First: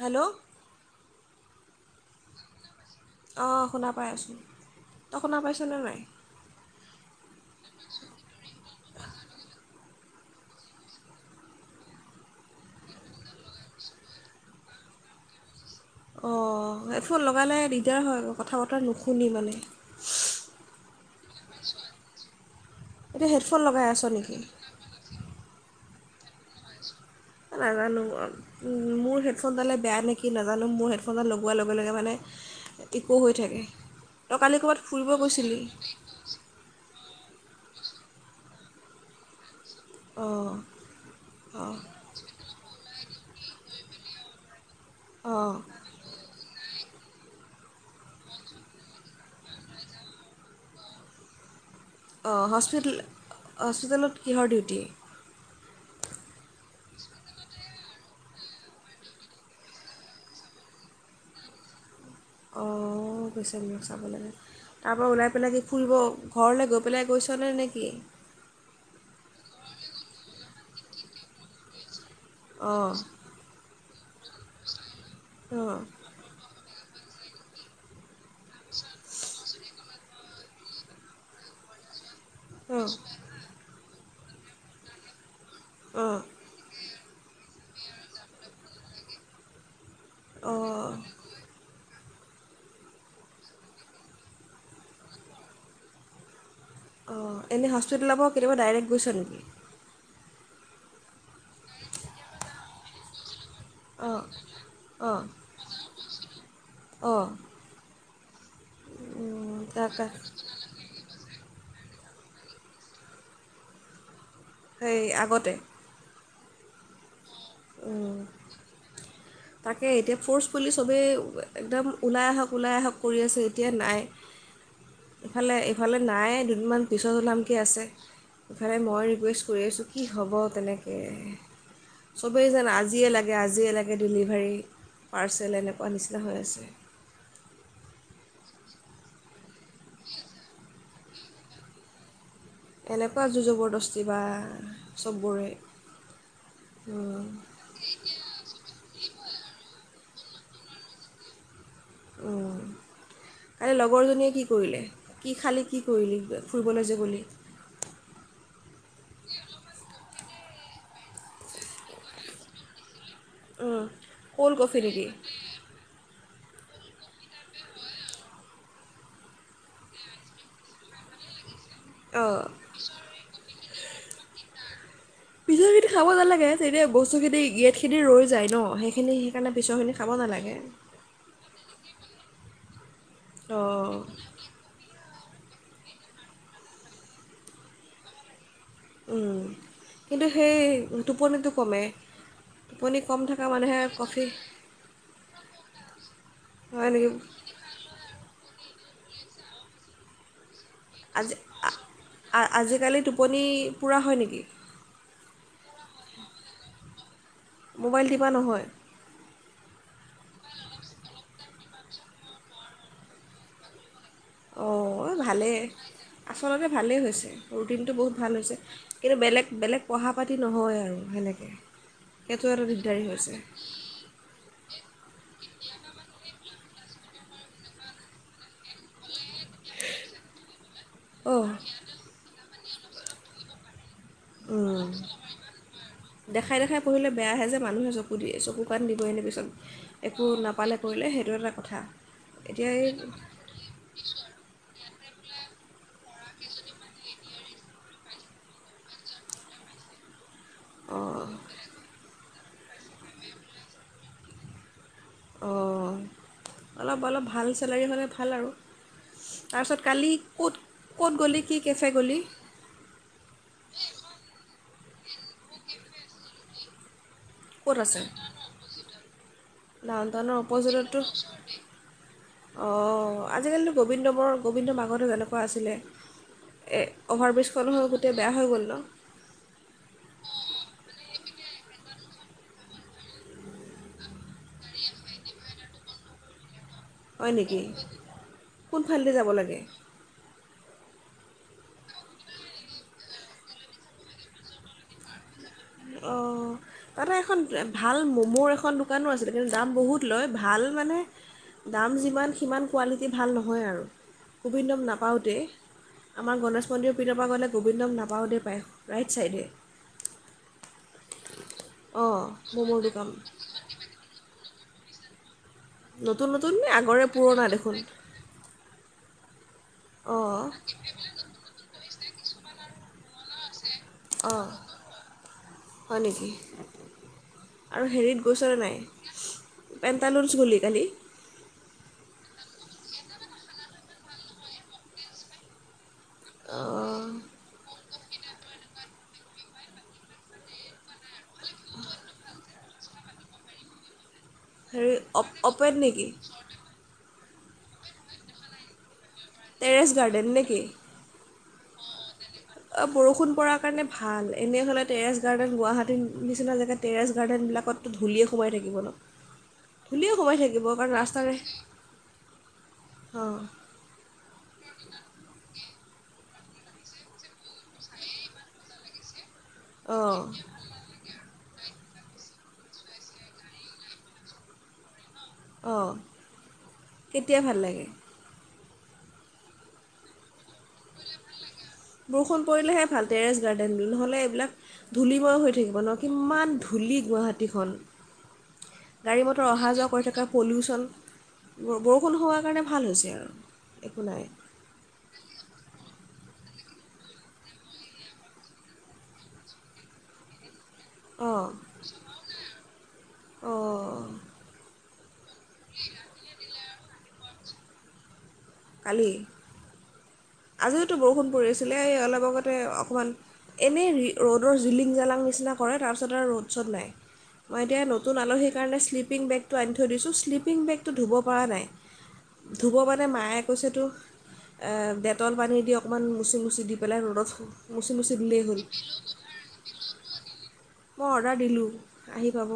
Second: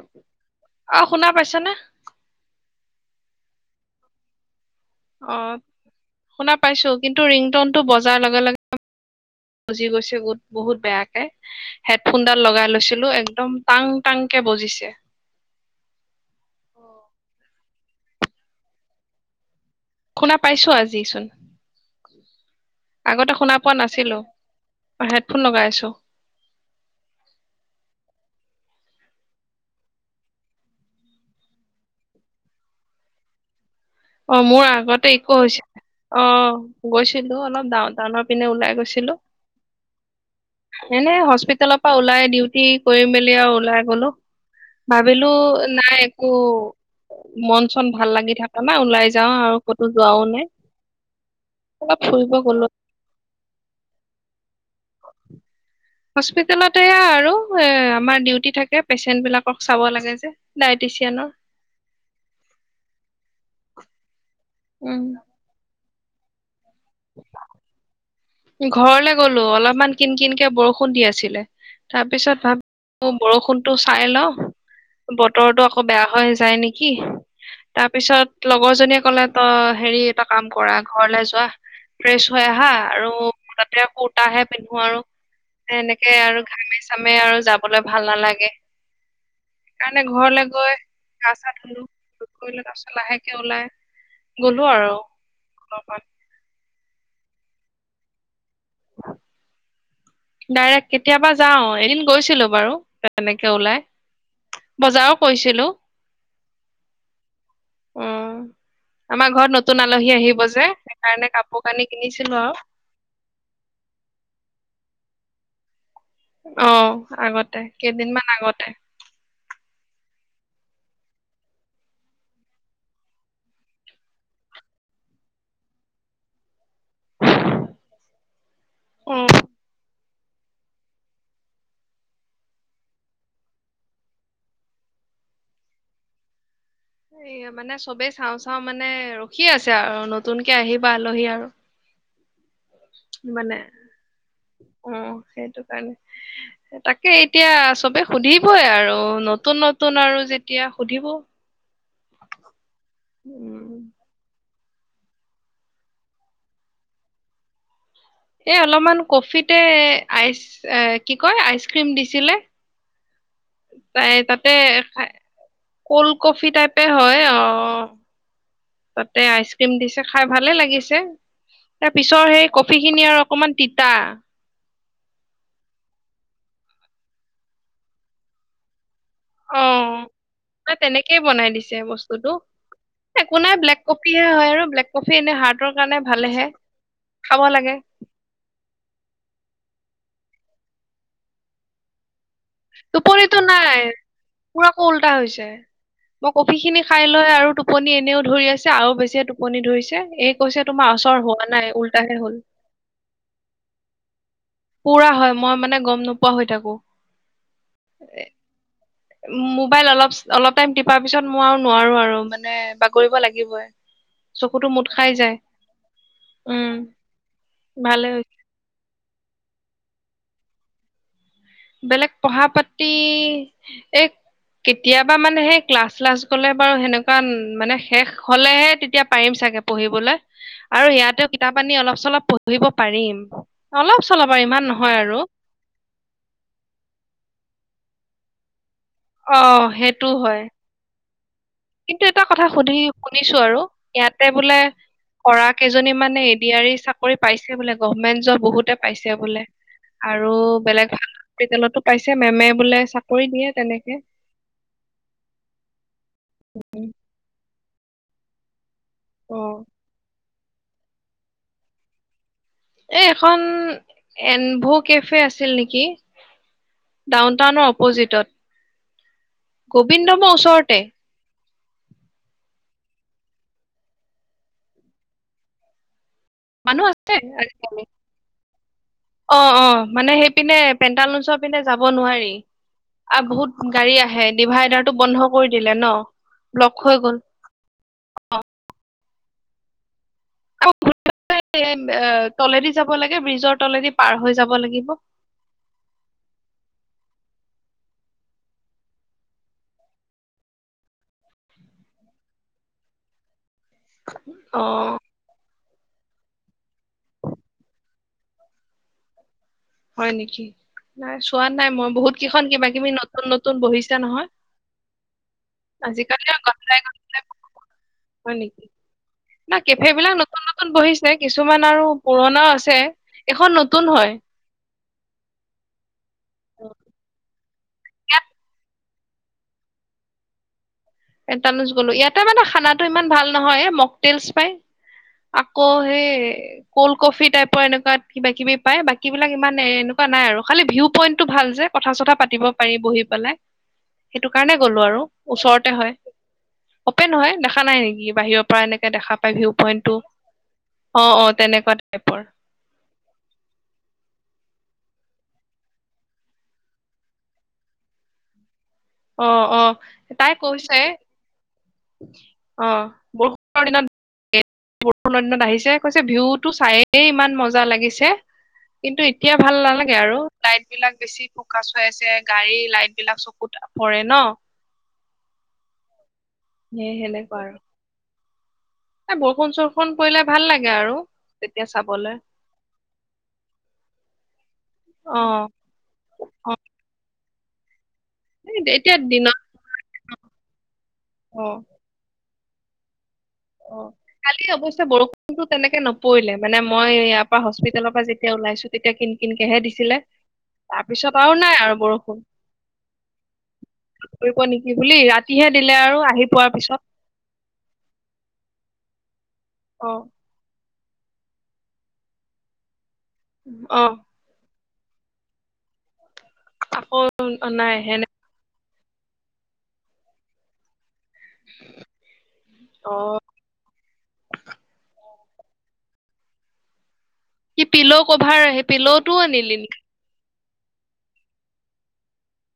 Hello অ' শুনা পাইছা নে? অ'শুনা পাই আছো। অ', শুনা পাইছো, কিন্তু ৰিংটনটো বজাৰ লগে লগে বুজি গৈছে গোত বহুত বেয়াকে। হেডফোনডাল লগাই লৈছিলো, একদম টং, টাং কে বজিছে। অ'এয়াৰফোন লগালে দিগদাৰ হয় আকৌ, কথা-বতৰা নুশুনি মানে। শুনা পাইছো আজি চোন। এতিয়া আগতে শুনা হেডফোন পোৱা লগাই আছ নাছিলো, নেকি হেডফোন লগাই আছো। নাজানো, আও। মোৰ হেডফোনডালে বেয়া নেকি নাজানো, মোৰ হেডফোনডাল লগোৱাৰ লগে লগে মানে ইকো হৈ থাকে, অ তই কালি মোৰ ক'ৰবাত আগতে ফুৰিব একো গৈছিলি? হৈছে অ', গৈছিলো, অলপ ডাও টাউনৰ পিনে ওলাই গৈছিলো। অ'। এনেই হস্পিতালৰ পৰা ওলাই ডিউটি কৰি মেলি আৰু ওলাই গ'লো। ভাবিলো অঁ নাই একো মন-চন ভাল লাগি থাক তাপা ওলাই যাও আৰু ক'তো যোৱাও নাই। অলপ ফুৰিব অ', গলো হস্পিতল-হস্পিটেলত কিহৰ ডিউটি? হস্পিতেলত এয়া আৰু এ, আমাৰ ডিউটি থাকে, পেচেণ্ট বিলাকক চাব লাগে যে। ডাইটিচিয়ানৰ। অ' পেচেন বিলাক চাব লাগে। উম তাৰপৰা ওলাই পেলাই কি ফুৰিব ঘৰলৈ গৈ ওলাই গৈছ নে নেকি? ঘৰলে গ'লো অলপমান কিন- কিনকে বৰষুণ দি আছিলে, তাৰ পিছত ভাব অঁ [unintelligible] বৰষুণতটো চাই লওঁ অঁ বতৰটো আকৌ বেয়া হৈ যায় নেকি। তাৰ পিছত লগৰ জনীয়ে ক'লে তই হেৰি এটা কাম কৰা ঘৰলে যোৱা ফ্ৰেছ হৈ আহা অঁ আৰু [unintelligible] কুুৰ্তাহে পিন্ধো আৰু। [unintelligible] অঁ আৰু ঘামে -চামে আৰু যাবলে ভাল নালাগে। সেইকাৰণে ঘৰলৈ গৈ অঁ গা চা ধুলো। [unintelligible] তাপিছত লাহেকে ওলাই গ'লো আৰু অলপমান। অঁ এনে হস্পিতলৰ পাও কেতিয়াবা ডাইৰেক্ট গৈছ নেকি? ডাইৰেক্ট কেতিয়াবা যাওঁ, এদিন গৈছিলো বাৰু তেনেকে ওলাই। অঁ বজাৰো কৈছিলো। অ। অ আমাৰ ঘৰত নতুন তাক আলহী তাক আহিব যে, সেইকাৰণে কাপোৰ কানি কিনিছিলো আৰু। সেই আগতে অ আগতে উম, কেইদিনমান আগতে। তাকে এতিয়া ফ'ৰ্চ বুলি চবেই একদম ওলাই আহক, ওলাই আহক, কৰি আছে এতিয়া নাই। ইফালে ইফালে নাই দুদিনমান পিছত ওলাম কে আছে। [unintelligible] মই অ ৰিকুৱেষ্ট কৰি আছো কি হ'ব তেনেকে, চবেই জেন আজিয়ে লাগে আজিয়ে লাগে। ডেলিভাৰী পাৰ্চেল এনেকুৱা নিচিনা হৈ আছে। এই মানে চবেই চাওঁ চাওঁ মানে ৰখি আছে আৰু নতুনকে আহিব আলহী আৰু। এনেকুৱা জোৰ মানে জবৰদস্তি বা অ' চববোৰে সেইটো কাৰণে, তাকে এতিয়া চবে সুধিবই আৰু নতুন নতুন আৰু যেতিয়া সুধিব। উম আৰে উম লগৰ জনীয়ে কি কৰিলে কি খালি কি কৰিলি [unintelligible] ফুৰিবলৈ যে গ'লি? এই অলপমান কফিতে আইচ এ কি কয় আইচক্ৰীম দিছিলে। উম, তাই তাতে ক'ল্ড কফি নেকি? খাই- কল্ড কফি টাইপে হয় অ। তাতে আইচক্ৰীম দিছে খাই ভালে লাগিছে তাৰ পিছৰ অঁ সেই কফি খিনি আৰু [unintelligible] মান তিতা। পিছৰ খিনি খাব নালাগে তেতিয়া বস্তু খিনি গেট খিনি ৰৈ যায় ন সেইখিনি [unintelligible] পিছৰখিনি খাব নালাগে। ঠিকেই বনাই দিছে বস্তুটো একো নাই ব্লেক অঁ কফিহে হয় আৰু ব্লেক কফি এনে হাৰ্টৰ কাৰণে ভালেহে খাব লাগে। উম, কিন্তু সেই টোপনিটো কমে। টোপনি কম টোপনিতো থকা মানুহে নাই কফি মোৰ আকৌ‌ উল্টা হৈছে [unintelligible] কফি খিনি হয় খাই নেকি লৈ আৰু টোপনি এনেও ধৰি আছে আৰু বেছিয়ে টোপনি ধৰিছে এই কৈছে তোমাৰ অচৰ আজি হোৱা নাই ওলতাহে হ'ল। আজিকালি টোপনি পুৰা হয় নেকি? পুৰা হয় মই মানে গম নোপোৱা হৈ থাকো। মোবাইল টিপা নহয়? মোবাইল অলপ অলপ টাইম টিপাৰ পিছত মই আৰু নোৱাৰো আৰু মানে বাগৰিব লাগিবই। অ চকুতো মুদ খাই যায় ভালেই আচলতে উম ভালেই হৈছে ৰুটিনটো বহুত ভাল হৈছে। কিন্তু বেলেগ বেলেগ পঢ়া- পাটি নহয় আৰু সেনেকে। বেলেগ পঢ়া -পাটি এ কেতিয়াবা মানে সেই ক্লাছ -শ্লাচ গ'লে বাৰু সেনেকুৱা মানে শেষ হ'লেহে তেতিয়া পাৰিম চাগে। পঢ়িবলৈ আৰু ইয়াত অঁ কিতাপ আনি অলপ চলপ পঢ়িব পাৰিম, অলপ চলপ আৰু, ইমান নহয় আৰু। দেখাই দেখাই পঢ়িলে বেয়াহে, যে মানুহে চকু দিয়ে। চকু, কাণ দিবই এনে অ পিছত সেইটো একো হয়। নাপালে। কৰিলে সেইটোত কিন্তু এটা কথা সুধি শুনিছোঁ আৰু, ইয়াতে বোলে কৰা কেইজনী মানে, এডি আৰু ই চাকৰি পাইছে বোলে, গভমেন্ট জব বহুতে পাইছে বোলে। আৰু বেলেগ ভাল অঁ হস্পিতেলটো পাইছে। পিছে মেমে বোলে চাকৰি দিয়ে, তেনেকে। অ', অলপ অলপ ভাল চেলাৰী হ'লে ভাল আৰু, অ তাৰপিছত কালি, ক'ত। ক'ত গ'লি কি কেফে গ'লি? এই এখন, এনভো কেফে আছিল নেকি? ডাউন টাউনৰ অপ'জিটত। গোবিন্দমৰ ডাউন-টাউনৰ ওচৰতে অপজিতট তো অ', আজিকালিতো গোবিন্দ বৰ, গোবিন্দ বৰ মাকহঁতো তেনেকুৱা আছিলে। মানুহ এই আছে অভাৰ ব্ৰিজখন আজিকালি হৈ, গোটেই বেয়া হৈ গ'ল ন? অ' অ', মানে সেইপিনে, পেণ্টালঞ্চৰ পিনে যাব নোৱাৰি। অ', বহুত গাড়ী আহে, ডিভাইডাৰটো বন্ধ কৰি দিলে ন', ব্লক হৈ গ'ল। হয় নেকি? কোনফালে দি যাব লাগে? তলেদি যাব লাগে, ব্ৰিজৰ তলেদি পাৰ হৈ যাব লাগিব। অ', তাতে এখন, ভাল ম'মোৰ এখন দোকানো আছিলে। কিন্তু দাম বহুত লয়, ভাল মানে দাম যিমান, সিমান কোৱালিটি ভাল নহয় আৰু, অ গোবিন্দম নাপাওঁতে। আমাৰ গণেশ মন্দিৰ পিনৰ পৰা গ'লে, গোবিন্দক নাপাওঁতেই পায়, ৰাইট চাইডে। হয় নেকি? নাই, চোৱা নাই মই। বহুত অঁ কেইখন ম'মৰ কিবা-কিবি দোকান নতুন নতুন নতুন বহিছে নহয়, আজিকালি নতুন আৰু নতুন নে আগৰে পুৰণা দেখোন হয় নেকি? না কেফে বিলাক নতুন অঁ নতুন বহিছে, কিছুমান আৰু পুৰণাও আছে, এইখন নতুন হয়। অঁ হয় নেকি? আৰু হেৰিত গৈছ নে নাই, পেণ্টালুছ গ'লি, কালি। পেন্টালুচ গ'লো, ইয়াতে মানে খানাটো ইমান ভাল নহয়। এ মক তেলচ পাই। আকৌ সেই ক'ল্ড অঁ, কফি টাইৰ এনেকুৱা কিবা-কিবি পায়, বাকীবিলাক ইমান এনেকুৱা নাই আৰু খালি ভিউ পইণ্টটো ভাল যে। কথা চথা পাতিব পাৰি, বহি পেলাই। উম্। সেইটো কাৰণে গ'লো আৰু। এই ওচৰতে অপেড হয় নেকি? অপেন হয়, দেখা নাই নেকি? বাহিৰৰ পৰা এনেকে দেখা পায়, ভিউ টেৰেছ পইণ্টটো। গাৰ্ডেন নেকি অ', অ', তেনেকুৱা টাইপৰ। বৰষুণ পৰাৰ কাৰণে ভাল, এনেই হ'লে টেৰেছ গাৰ্ডেন, গুৱাহাটীৰ নিচিনা জেগাত টেৰেছ গাৰ্ডেনবিলাকত ধূলিয়ে সোমাই থাকিব ন'। অ অ ধূলিয়ে তাই সোমাই থাকিব, কৈছে কাৰণ ৰাস্তাৰে অ', অঁ বৰষুণৰ দিনত বৰষুণৰ দিনত আহিছে। কৈছে, ভিউটো চায়ে ইমান মজা লাগিছে। কিন্তু এতিয়া ভাল নালাগে অঁ আৰু, লাইট বিলাক বেছি পকাচ চুৱাইছে, গাড়ী লাইট বিলাক চকুত পৰে ন'। অ', সেই সেনেকুৱা আৰু। এ বৰষুণ চৰষুণ পৰিলে ভাল লাগে আৰু। তেতিয়া চাব বৰষুণ পৰিলেহে ভাল টেৰেছ গাৰ্ডেন বোৰ নহ'লে এইবিলাক অ ধূলিময় হৈ থাকিব ন। কিমান অ ধূলি গুৱাহাটীখন এতিয়া গাড়ী দিনত মটৰ অহা যোৱা কৰি থকা। পলিউচন অ বৰষুণ হোৱাৰ কাৰণে ভাল হৈছে আৰু। একো নাই অ'কালি অৱস্থা বৰষুণ কিন্তু তেনেকে নপৰিলে মানে মই ইয়াৰ পৰা হস্পিতালত পৰা যেতিয়া ওলাইছো তেতিয়া কিন কিনকেহে দিছিলে। তাৰপিছত আৰু অঁ নাই আৰু বৰষুণ। অঁ কৰিব নেকি বুলি ৰাতিহে দিলে আৰু আহি পোৱাৰ পিছত। কালি। অ' আজিতো বৰষুণ পৰি আছিলে এ অলপ আগতে অকণমান অ এনেই ৰি ৰ'দৰ জিলিং জ্বালাং নিচিনা কৰে তাৰপিছত আৰু ৰ'ড শসদ নাই আকৌ মই নাই এতিয়া সেনে নতুন আলহীক কাৰণে শ্লিপিং বেগটো আনি থৈ দিছো শ্লিপিং বেগটো ধুব পৰা নাই ধুব অ মানে মাই কৈছেতো অ দে তল পানী দি অকণমান মচিমচি দি পেলাই ৰ'দত কি পিল' মচিমচি কভাৰ দিলেই হ'ল। সেই পিল'টো আনিলি নেকি মই অৰ্ডাৰ দিলোঁ আহি পাব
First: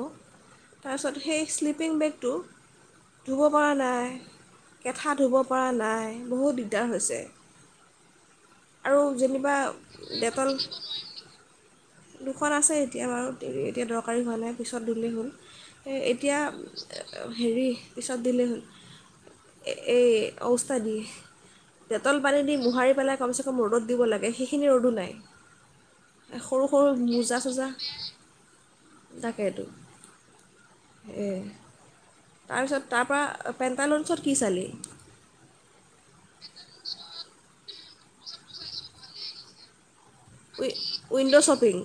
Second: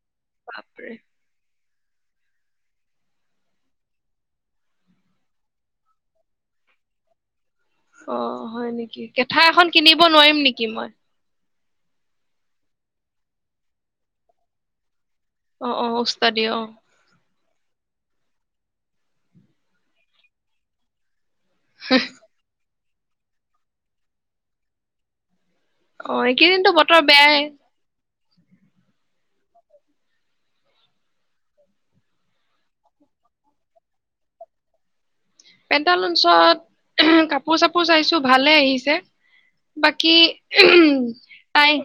বাপৰে তাৰপাছত সেই শ্লিপিং বেগটো। ধুব পৰা নাই কেঠা ধুব পৰা নাই বহুত দিগদাৰ হৈছে। অ হয় ন আৰু যেনিবা দেটল মই দুখন আছে এতিয়া বাৰু এতিয়া দৰকাৰী হোৱা নাই পিছত ধুলেই হ'ল অ অ এতিয়া উস্তাদি অ হেৰি পিছত দিলেই হ'ল এই এই ওস্তাদিয়ে। দেটল পানী দি মোহাৰি পেলাই কমচে কম ৰ'দত দিব লাগে সেইখিনি ৰ'দো নাই। অ সৰু এইকেইদিনতো সৰু বতৰ মোজা বেয়াই চোজা তাকেটো। এই তাৰপিছত তাৰপৰা পেণ্টালুনছ কি চালি। পেণ্টালুনছ কাপোৰ চাপোৰ চাইছোঁ ভালে আহিছে বাকী উই উইণ্ড' শ্বপিং তাই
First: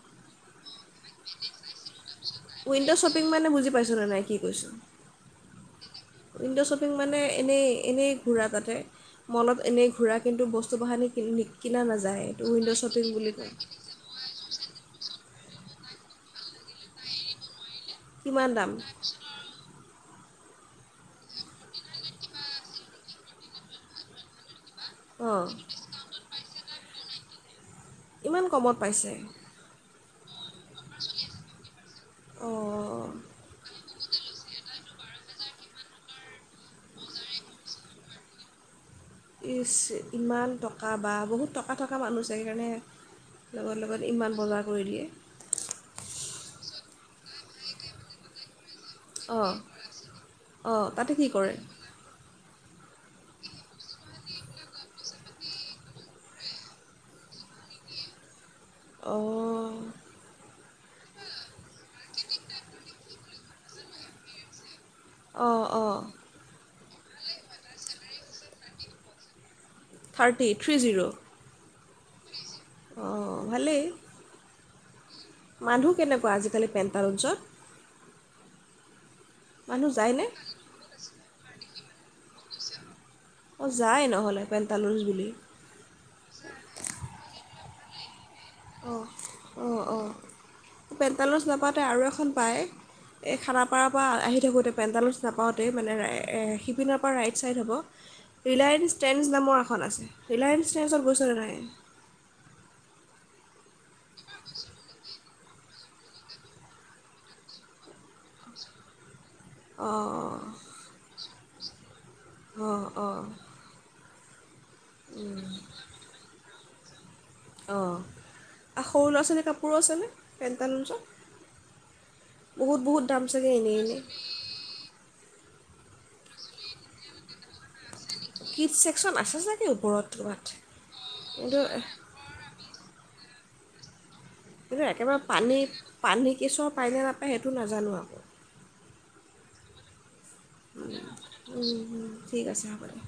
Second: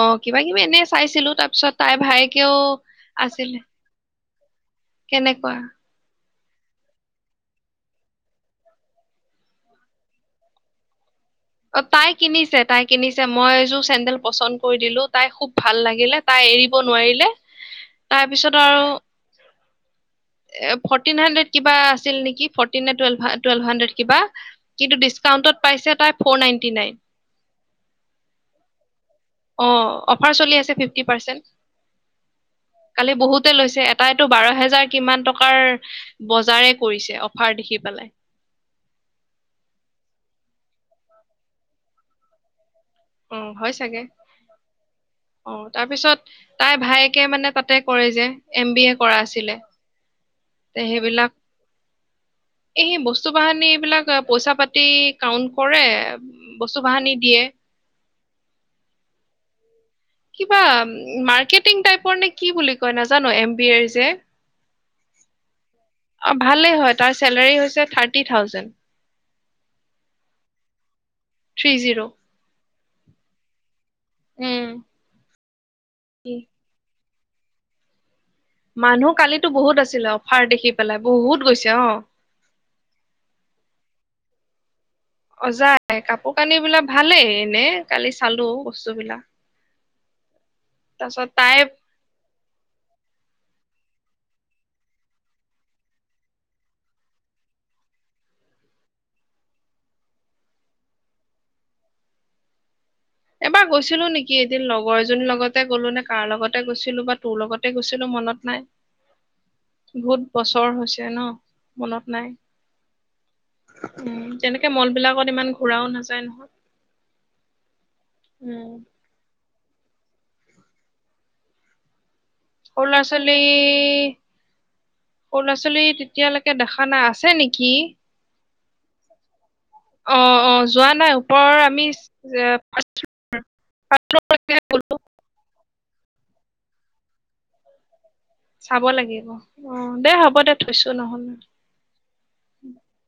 অ কিবা কিবি এনে চাইছিলো তাৰপিছত তাইৰ ভাইেকেও উইণ্ড' শ্বপিং মানে আছিলে। বুজি পাইছে নে নাই কি কৈছো। কেনেকুৱা। উইণ্ডো শ্বপিং মানে এনেই এনেই ঘূৰা তাতে। মলত এনেই ঘূৰা কিন্তু বস্তু বাহানি কিনি নি অ তাই কিনিছে তাই কিনিছে মই এযোৰ চেন্দেল পচন্দ কৰি দিলো। তাই খুব ভাল লাগিলে তাই এৰিব নোৱাৰিলে কিমান তাৰপিছত দাম আৰু [unintelligible] এ ফৰ্টিন হাড্ৰেড কিবা আছিল নেকি ফৰ্টিন নে ট টুৱেলভ হাড্ৰেড কিবা। কিন্তু অঁ ডিচকাউণ্টত পাইছে তাই ফ'ৰ নাইটি নাইন। ইমান কমত পাইছে। অ অফাৰ চলি আছে ফিফটি পাৰ্চেণ্ট। অ'। খালি বহুতে লৈছে এটাইতটো বাৰ হেজাৰ কিমান টকাৰ বজাৰে কৰিছে অফাৰ দেখি পেলাই। ইমান টকা বা বহুত টকা থকা মানুহ আছে সেইকাৰণে। অ হয় লগত চাগে লগত ইমান বজাৰ কৰি দিয়ে। অ', তাৰপিছত, তাই ভায়েকে মানে তাতে কৰে যে, এম বি এ। কৰা অঁ আছিলে, অঁ তে তাতে কি সেইবিলাক কৰে এই সি বস্তু বাহানী এই বিলাক পইচা পাতি কাউন্ট কৰে, বস্তু বাহানি দিয়ে। অ'। কিবা, মাৰ্কেটিং টাইপৰ নে কি বুলি কয়, নাজানো এম বি এৰ যে। অ'-অ'। অ', ভালেই হয়, তাৰ চেলাৰী হৈছে thirty thousand. Thirty, three zero? Three zero. অ', ভালেই। উম। মানুহ কেনেকুৱা আজিকালি পেণ্টালুঞ্চত? মানুহ কালিতো বহুত মানুহ আছিলে যায়নে অফাৰ দেখি পেলাই, বহুত গৈছে অ'। অ', যাই নহ'লে পেণ্টালুঞ্জ বুলি। অ যায়, কাপোৰ-কানি বিলাক ভালেই এনে কালি চালোঁ বস্তুবিলাক। অ'-অ', পেণ্টালুজ তাই নাপাওঁতে আৰু এখন পায়। এই খানাপাৰাৰ পৰা আহি থাকোঁতে পেণ্ডালচ নাপাওঁতেই, মানে ৰা-শিপিনাৰ পৰা ৰাইট ছাইড হ'ব। ৰিলায়েঞ্চ ট্ৰেন্ঞ্চ নামৰ এখন আছে, ৰিলায়েঞ্চ ট্ৰেন্ঞ্চত গৈছেনে নেপায়। এবাৰ গৈছিলো নেকি, এদিন লগৰ এজনীৰ লগতে গ'লো নে, কাৰ লগতে গৈছিলোঁ‌, বা তোৰ লগতে তে গৈছিলোঁ‌ মনত নাই। [unintelligible] বহুত অঁ বছৰ হৈছে ন, মনত নাই। অ'-অ'। উম, তেনেকে মল বিলাকত ইমান ঘুৰাও নাযায় নহয়। অ', উম আৰু সৰু ল'ৰা-ছোৱালীৰ কাপোৰো আছেনে পেন্টালোঞ্চত? সৰু ল'ৰা বহুত-বহুত দাম ছোৱালী চাগে, এনেই-এনেই। সৰু ল'ৰা-ছোৱালী তেতিয়ালৈকে দেখা নাই, আছে নেকি। কিড ছেকচন আছে চাগে। ওপৰত ক'ৰবাত অ'-অ', যোৱা নাই, কিন্তু ওপৰৰ আমি এ [unintelligible] কিন্তু একেবাৰে পানী, পানী কেচুৱা পায় নে নাপায় সেইটো নাজানো আকৌ। চাব লাগিব, অ', দে হ'ব দে থৈছো নহ'লে। উম-উম, ঠিক আছে হ'ব দে।